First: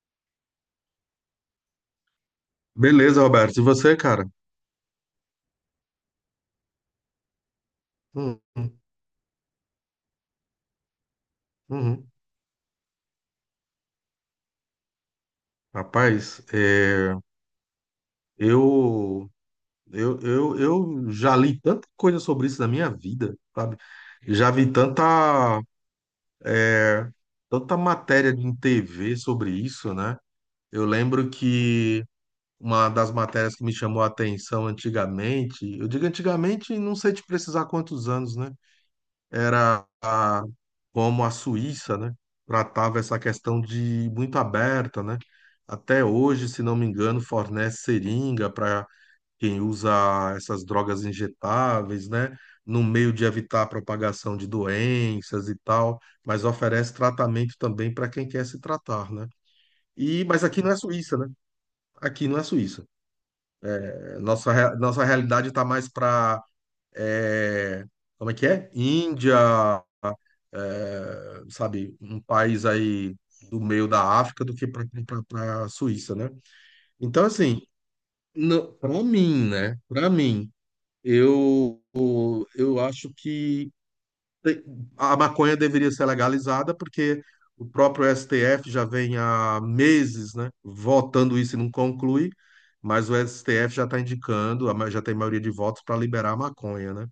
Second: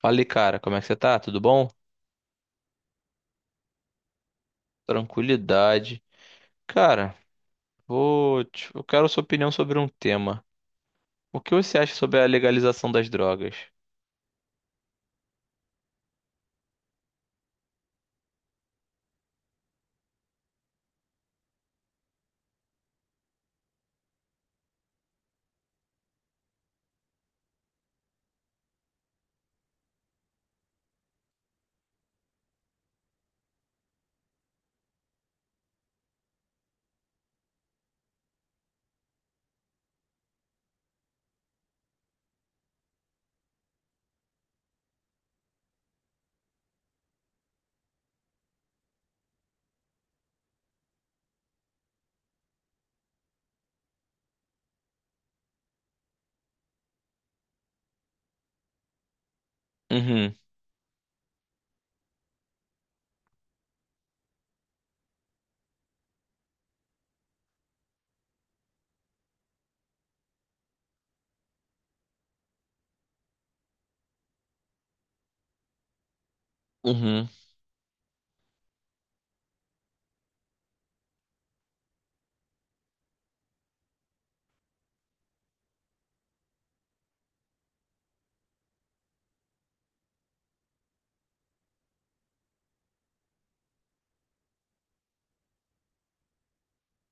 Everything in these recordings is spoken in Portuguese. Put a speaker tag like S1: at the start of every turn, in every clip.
S1: Fala, cara, como é que você tá? Tudo bom?
S2: Beleza, Roberto. E você, cara?
S1: Tranquilidade. Cara,
S2: Hum, hum,
S1: eu quero sua opinião sobre um tema. O que você acha
S2: uhum.
S1: sobre a legalização das drogas?
S2: Rapaz, eu, eu já li tanta coisa sobre isso na minha vida, sabe? Já vi tanta, é, tanta matéria em TV sobre isso, né? Eu lembro que uma das matérias que me chamou a atenção antigamente, eu digo antigamente, não sei te precisar quantos anos, né? era a- Como a Suíça, né, tratava essa questão de muito aberta, né? Até hoje, se não me engano, fornece seringa para quem usa essas drogas injetáveis, né? No meio de evitar a propagação de doenças e tal, mas oferece tratamento também para quem quer se tratar, né? E,
S1: Uhum,
S2: mas aqui não é Suíça, né? Aqui não é Suíça. É, nossa, nossa realidade está mais para é, como é que é? Índia, é, sabe, um país aí do meio da África do que para a Suíça, né? Então,
S1: uhum,
S2: assim, para mim, né? Para mim, eu, eu acho que te- a maconha deveria ser legalizada porque o próprio STF já vem há meses, né, votando isso e não conclui, mas o STF já está indicando, já tem maioria de votos para liberar a maconha, né?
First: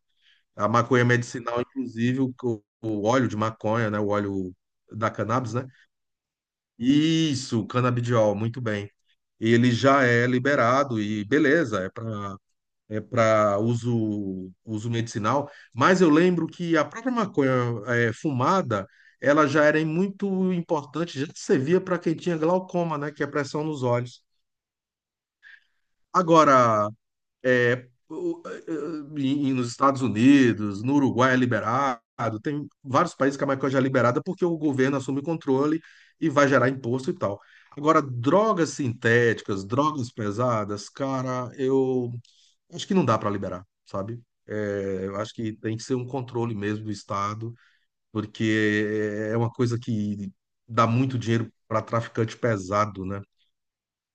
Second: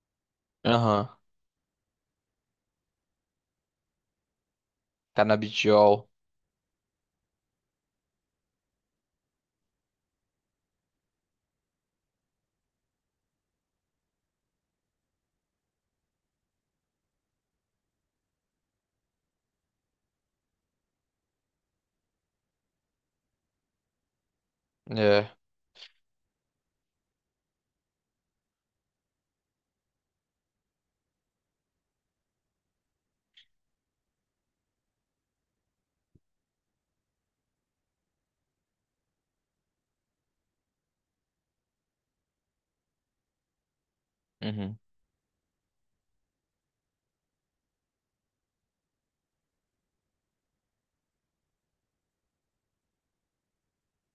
S2: A maconha
S1: aham.
S2: medicinal, inclusive, o óleo de maconha, né? O óleo da cannabis, né?
S1: Canabidiol.
S2: Isso, canabidiol, muito bem. Ele já é liberado e beleza, é para uso, uso medicinal, mas eu lembro que a própria maconha fumada, ela já era muito importante, já servia para quem tinha glaucoma, né? Que é a pressão nos olhos.
S1: É.
S2: Agora, e nos Estados Unidos, no Uruguai é liberado, tem vários países que a maconha já é liberada porque o governo assume o controle e vai gerar imposto e tal. Agora, drogas sintéticas, drogas pesadas, cara, eu acho que não dá para liberar, sabe?
S1: Uhum.
S2: Eu acho que tem que ser um controle mesmo do Estado, porque é uma coisa que dá muito dinheiro para traficante pesado, né?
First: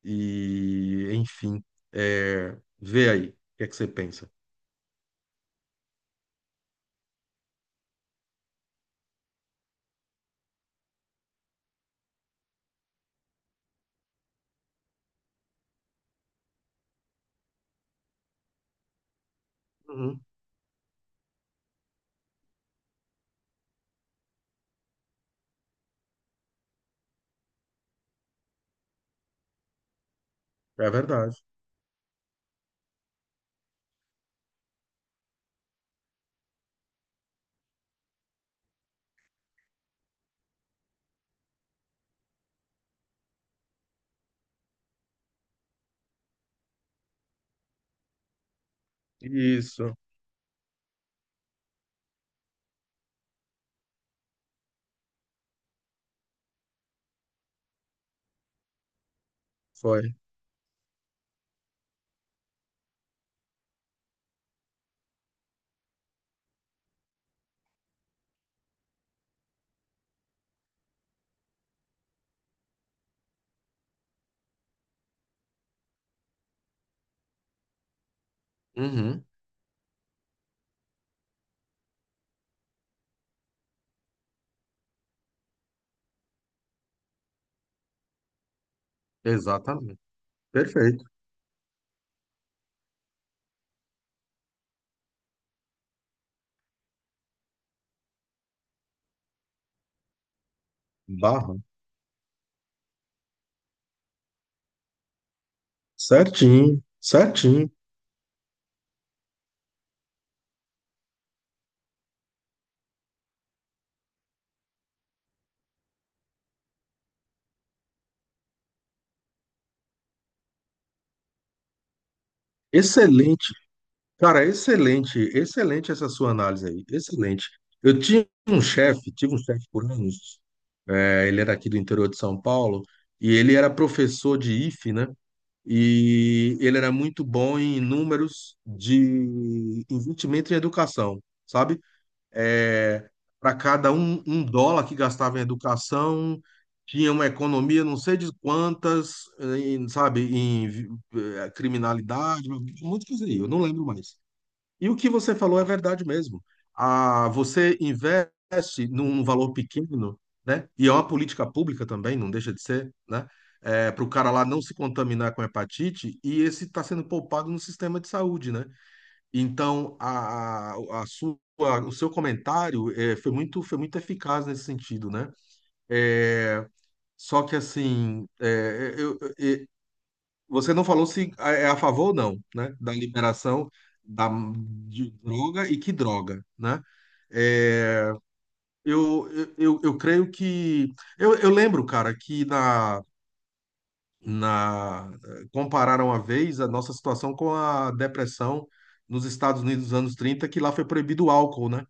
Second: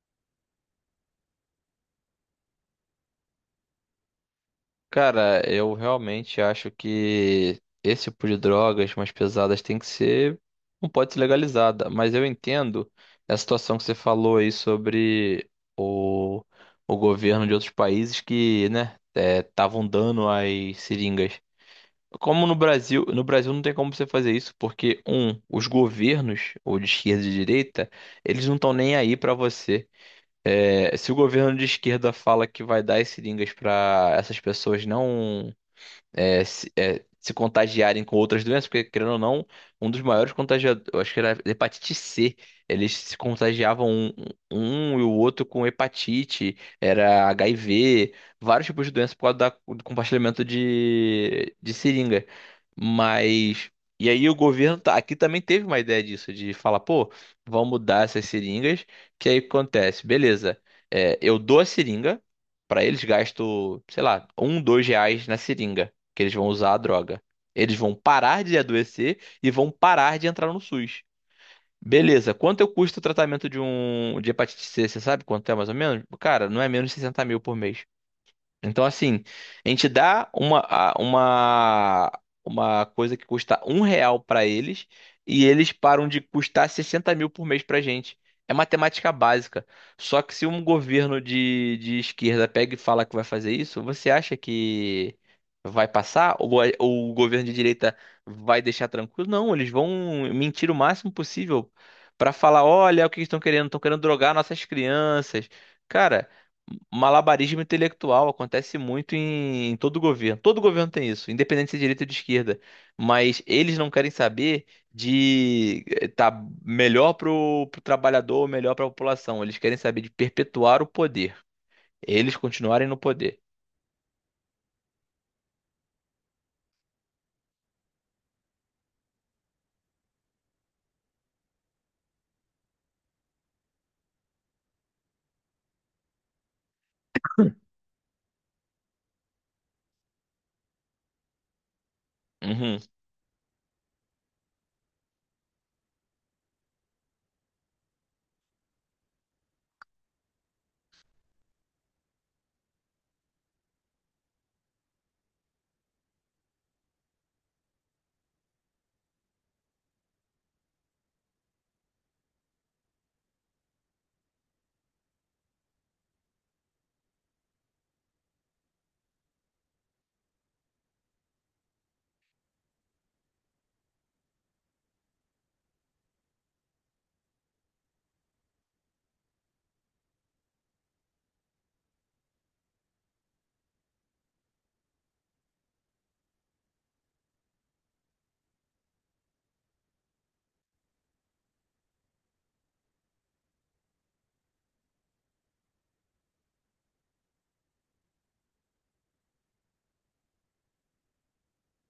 S2: E, enfim, vê aí, o que é que você pensa?
S1: Cara, eu realmente acho que esse tipo de drogas mais pesadas tem que ser, não pode ser legalizada, mas eu entendo a situação que você falou aí sobre o, o governo de outros países que, né, estavam
S2: Uhum.
S1: dando as seringas. Como no Brasil, no Brasil não tem como você fazer isso, porque, um, os governos, ou de esquerda e de direita, eles não estão nem aí pra você.
S2: É
S1: É, se o
S2: verdade.
S1: governo de esquerda fala que vai dar as seringas para essas pessoas não é, se contagiarem com outras doenças, porque, querendo ou não, um dos maiores contagiadores, eu acho que era hepatite C, eles se contagiavam um, um e o outro com hepatite, era HIV, vários tipos de doenças por causa do
S2: Isso,
S1: compartilhamento de seringa. Mas. E aí o governo aqui também teve uma ideia disso, de falar, pô, vamos mudar essas seringas, que aí o que acontece,
S2: foi.
S1: beleza, é, eu dou a seringa, pra eles gasto, sei lá, um, dois reais na seringa que eles vão usar a droga. Eles vão parar de adoecer e vão parar de entrar no SUS. Beleza, quanto eu custa o tratamento de um de hepatite C? Você sabe quanto é mais ou menos? Cara, não é menos de 60 mil por mês. Então, assim,
S2: Uhum.
S1: a gente dá uma, uma coisa que custa um real pra eles e eles param de custar 60 mil por mês pra gente. É matemática básica.
S2: Exatamente.
S1: Só que se um
S2: Perfeito.
S1: governo de esquerda pega e fala que vai fazer isso, você acha que vai passar? Ou, ou o governo de direita vai deixar tranquilo? Não, eles vão mentir o máximo
S2: Barra.
S1: possível pra falar: olha o que eles estão querendo drogar nossas crianças. Cara.
S2: Certinho,
S1: Malabarismo
S2: certinho.
S1: intelectual acontece muito em todo governo. Todo governo tem isso, independente se é direita ou de esquerda. Mas eles não querem saber de estar tá melhor pro trabalhador ou melhor para a população. Eles querem saber de perpetuar o poder. Eles continuarem no poder.
S2: Excelente. Cara, excelente, excelente essa sua análise aí. Excelente. Eu tinha um chefe, tive um chefe por anos. É, ele era aqui do interior de São Paulo e ele era professor de IFE, né? E ele era muito bom em números de investimento em educação, sabe?
S1: Uhum.
S2: É, para cada um, um dólar que gastava em educação, tinha uma economia não sei de quantas, em, sabe, em criminalidade, muito coisa aí, eu não lembro mais. E o que você falou é verdade mesmo. Ah, você investe num valor pequeno, né? E é uma política pública também, não deixa de ser, né? Para o cara lá não se contaminar com hepatite, e esse está sendo poupado no sistema de saúde, né? Então, a sua, o seu comentário foi muito eficaz nesse sentido, né? Eh, só que, assim, eh, você não falou se é a favor ou não, né? Da liberação da, de droga e que droga, né? Eh, eu creio que. Eu lembro, cara, que na, compararam uma vez a nossa situação com a depressão nos Estados Unidos dos anos 30, que lá foi proibido o álcool, né?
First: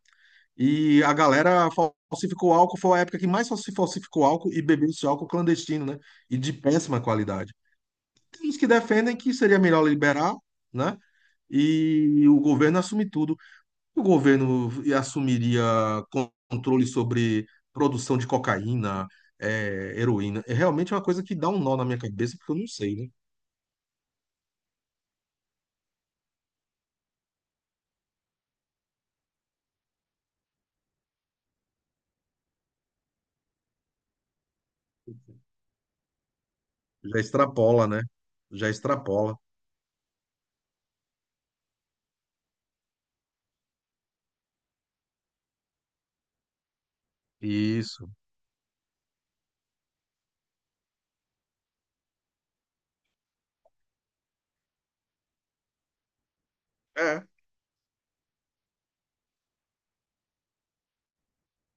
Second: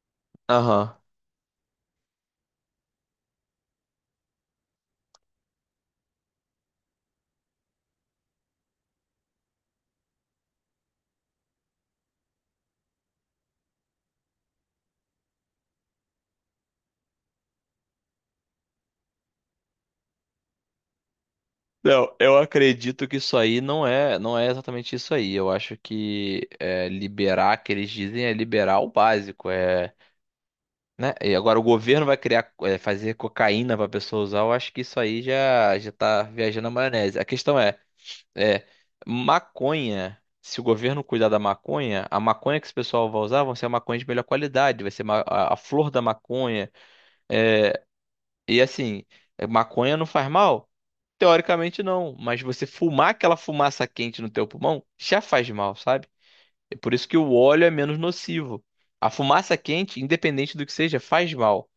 S1: Aham.
S2: E a galera falsificou álcool, foi a época que mais se falsificou álcool e bebeu esse álcool clandestino, né? E de péssima qualidade. Tem uns que defendem que seria melhor liberar, né? E o governo assume tudo. O governo assumiria controle sobre produção de cocaína, é, heroína. É realmente uma coisa que dá um nó na minha
S1: Não,
S2: cabeça,
S1: eu
S2: porque eu não sei,
S1: acredito
S2: né?
S1: que isso aí não é, não é exatamente isso aí. Eu acho que é, liberar, que eles dizem, é liberar o básico. Né? E agora o governo vai criar, fazer cocaína para pessoa usar, eu acho que isso aí já tá viajando a maionese.
S2: Já
S1: A questão é,
S2: extrapola, né?
S1: é,
S2: Já extrapola.
S1: maconha, se o governo cuidar da maconha, a maconha que esse pessoal vai usar vão ser a maconha de melhor qualidade, vai ser a flor da maconha. É.
S2: Isso.
S1: E assim, maconha não faz mal? Teoricamente não, mas você fumar aquela fumaça quente no teu pulmão já faz mal, sabe? É por isso que
S2: É,
S1: o óleo é menos nocivo. A fumaça quente, independente do que seja, faz mal.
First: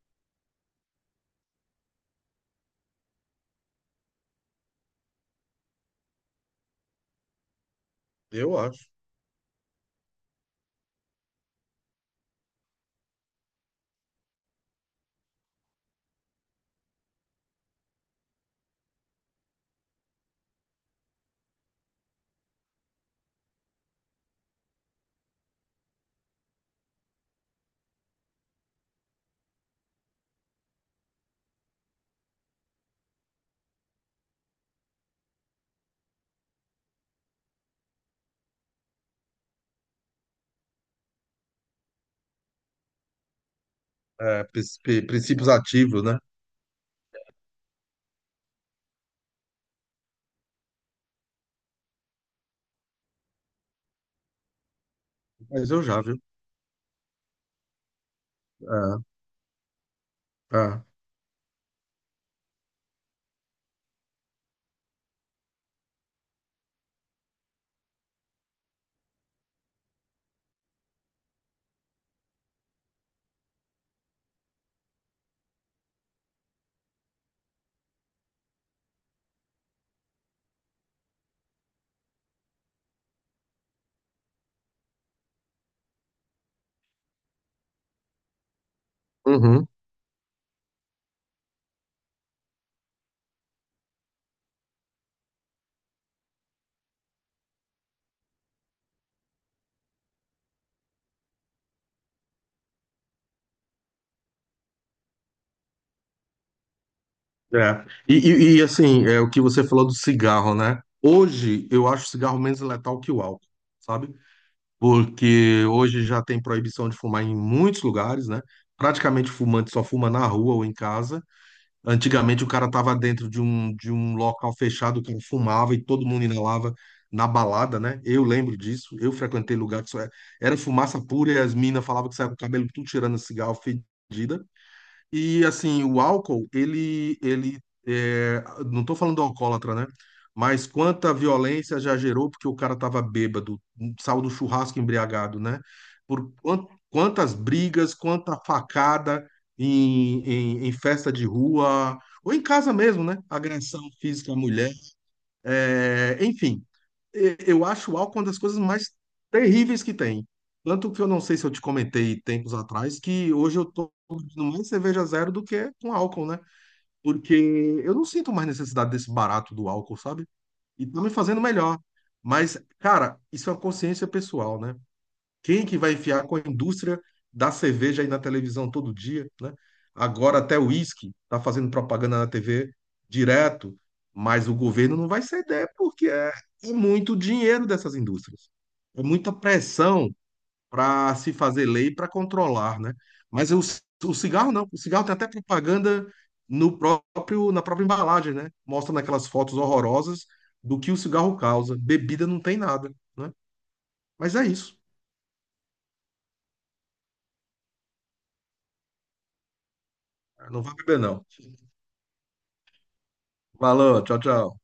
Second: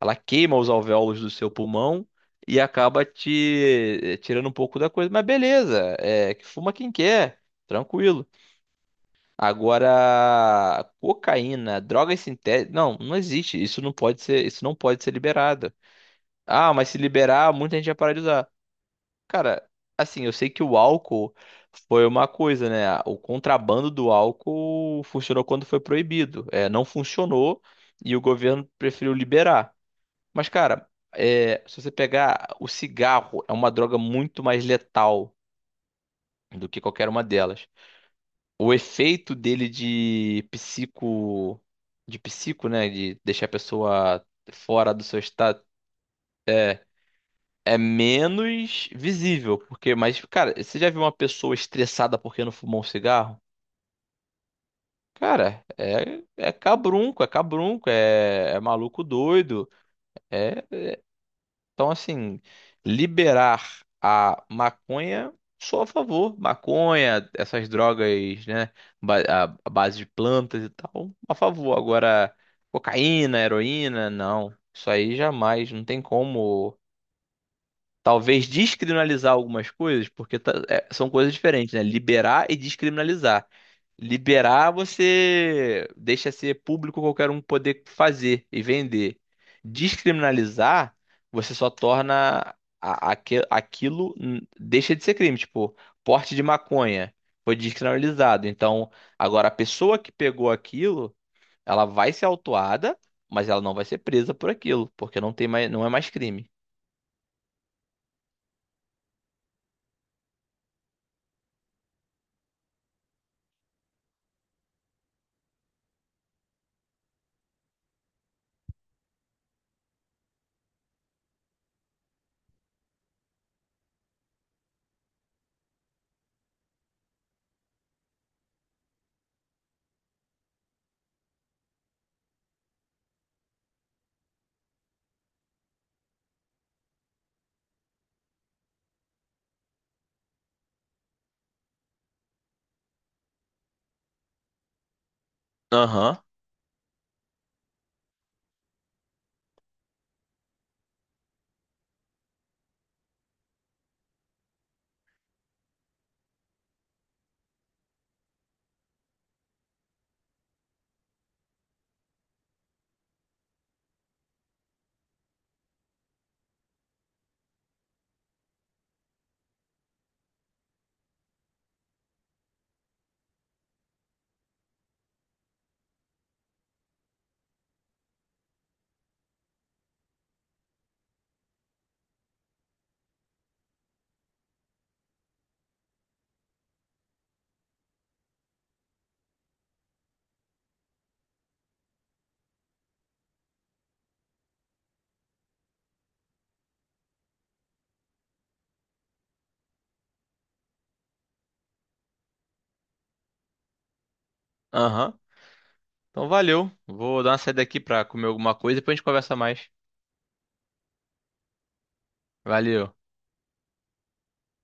S1: Ela queima os alvéolos do seu pulmão e acaba te tirando um pouco da coisa. Mas beleza, é que fuma quem quer, tranquilo.
S2: eu acho.
S1: Agora, cocaína, drogas sintéticas, não, não existe. Isso não pode ser, isso não pode ser liberado. Ah, mas se liberar, muita gente vai parar de usar. Cara, assim, eu sei que o álcool foi uma coisa, né? O contrabando do álcool funcionou quando foi proibido. É, não funcionou e o governo preferiu liberar. Mas, cara, é, se você pegar o cigarro, é uma droga muito mais letal do que qualquer uma delas. O efeito dele de psico, né, de deixar a pessoa
S2: É,
S1: fora do seu
S2: princípios
S1: estado
S2: ativos, né?
S1: é, é menos visível, porque, mas, cara, você já viu uma pessoa estressada porque não fumou um cigarro? Cara,
S2: Mas eu já, viu?
S1: é, é cabrunco, é cabrunco, é, é
S2: É,
S1: maluco doido. É.
S2: é.
S1: Então, assim, liberar a maconha, sou a favor. Maconha, essas drogas, né? A base de plantas e tal, a favor. Agora, cocaína, heroína, não. Isso aí jamais. Não tem como. Talvez descriminalizar algumas coisas, porque é, são coisas diferentes, né? Liberar e descriminalizar. Liberar você deixa ser público qualquer um poder fazer e vender.
S2: Uhum,
S1: Descriminalizar, você só torna aquilo, deixa de ser crime. Tipo, porte de maconha foi descriminalizado. Então, agora a pessoa que pegou aquilo, ela vai ser autuada, mas ela não vai ser presa por aquilo, porque não tem mais, não é mais crime.
S2: é. E, assim, é o que você falou do cigarro, né? Hoje eu acho o cigarro menos letal que o álcool, sabe? Porque hoje já tem proibição de fumar em muitos lugares, né? Praticamente o fumante só fuma na rua ou em casa. Antigamente o cara tava dentro de um local fechado que fumava e todo mundo inalava na balada, né? Eu lembro disso. Eu frequentei lugar que só era, era fumaça pura e as minas falavam que saia com o cabelo tudo tirando cigarro fedida. E assim, o álcool, ele não estou falando do alcoólatra, né? Mas quanta violência já gerou porque o cara estava bêbado, saiu do churrasco embriagado, né?
S1: Aham,
S2: Por quantas brigas, quanta facada em festa de rua, ou em casa mesmo, né? Agressão física à mulher. É, enfim, eu acho o álcool uma das coisas mais terríveis que tem. Tanto que eu não sei se eu te comentei tempos atrás que hoje eu tô bebendo mais cerveja zero do que com álcool, né? Porque eu não sinto mais necessidade desse barato do álcool, sabe? E tá me fazendo melhor. Mas, cara, isso é uma consciência pessoal, né? Quem que vai enfiar com a indústria da cerveja aí na televisão todo dia, né? Agora até o uísque está fazendo propaganda na TV direto, mas o governo não vai ceder porque é, é muito dinheiro dessas indústrias. É muita pressão para se fazer lei para controlar, né? Mas o cigarro não. O cigarro tem até propaganda no próprio, na própria embalagem, né? Mostra naquelas fotos horrorosas do que o cigarro causa. Bebida não tem nada, né? Mas é isso.
S1: aham. Então valeu. Vou dar uma saída aqui pra comer alguma coisa e depois a gente conversa mais.
S2: Não vai beber, não.
S1: Valeu.
S2: Valeu, tchau, tchau.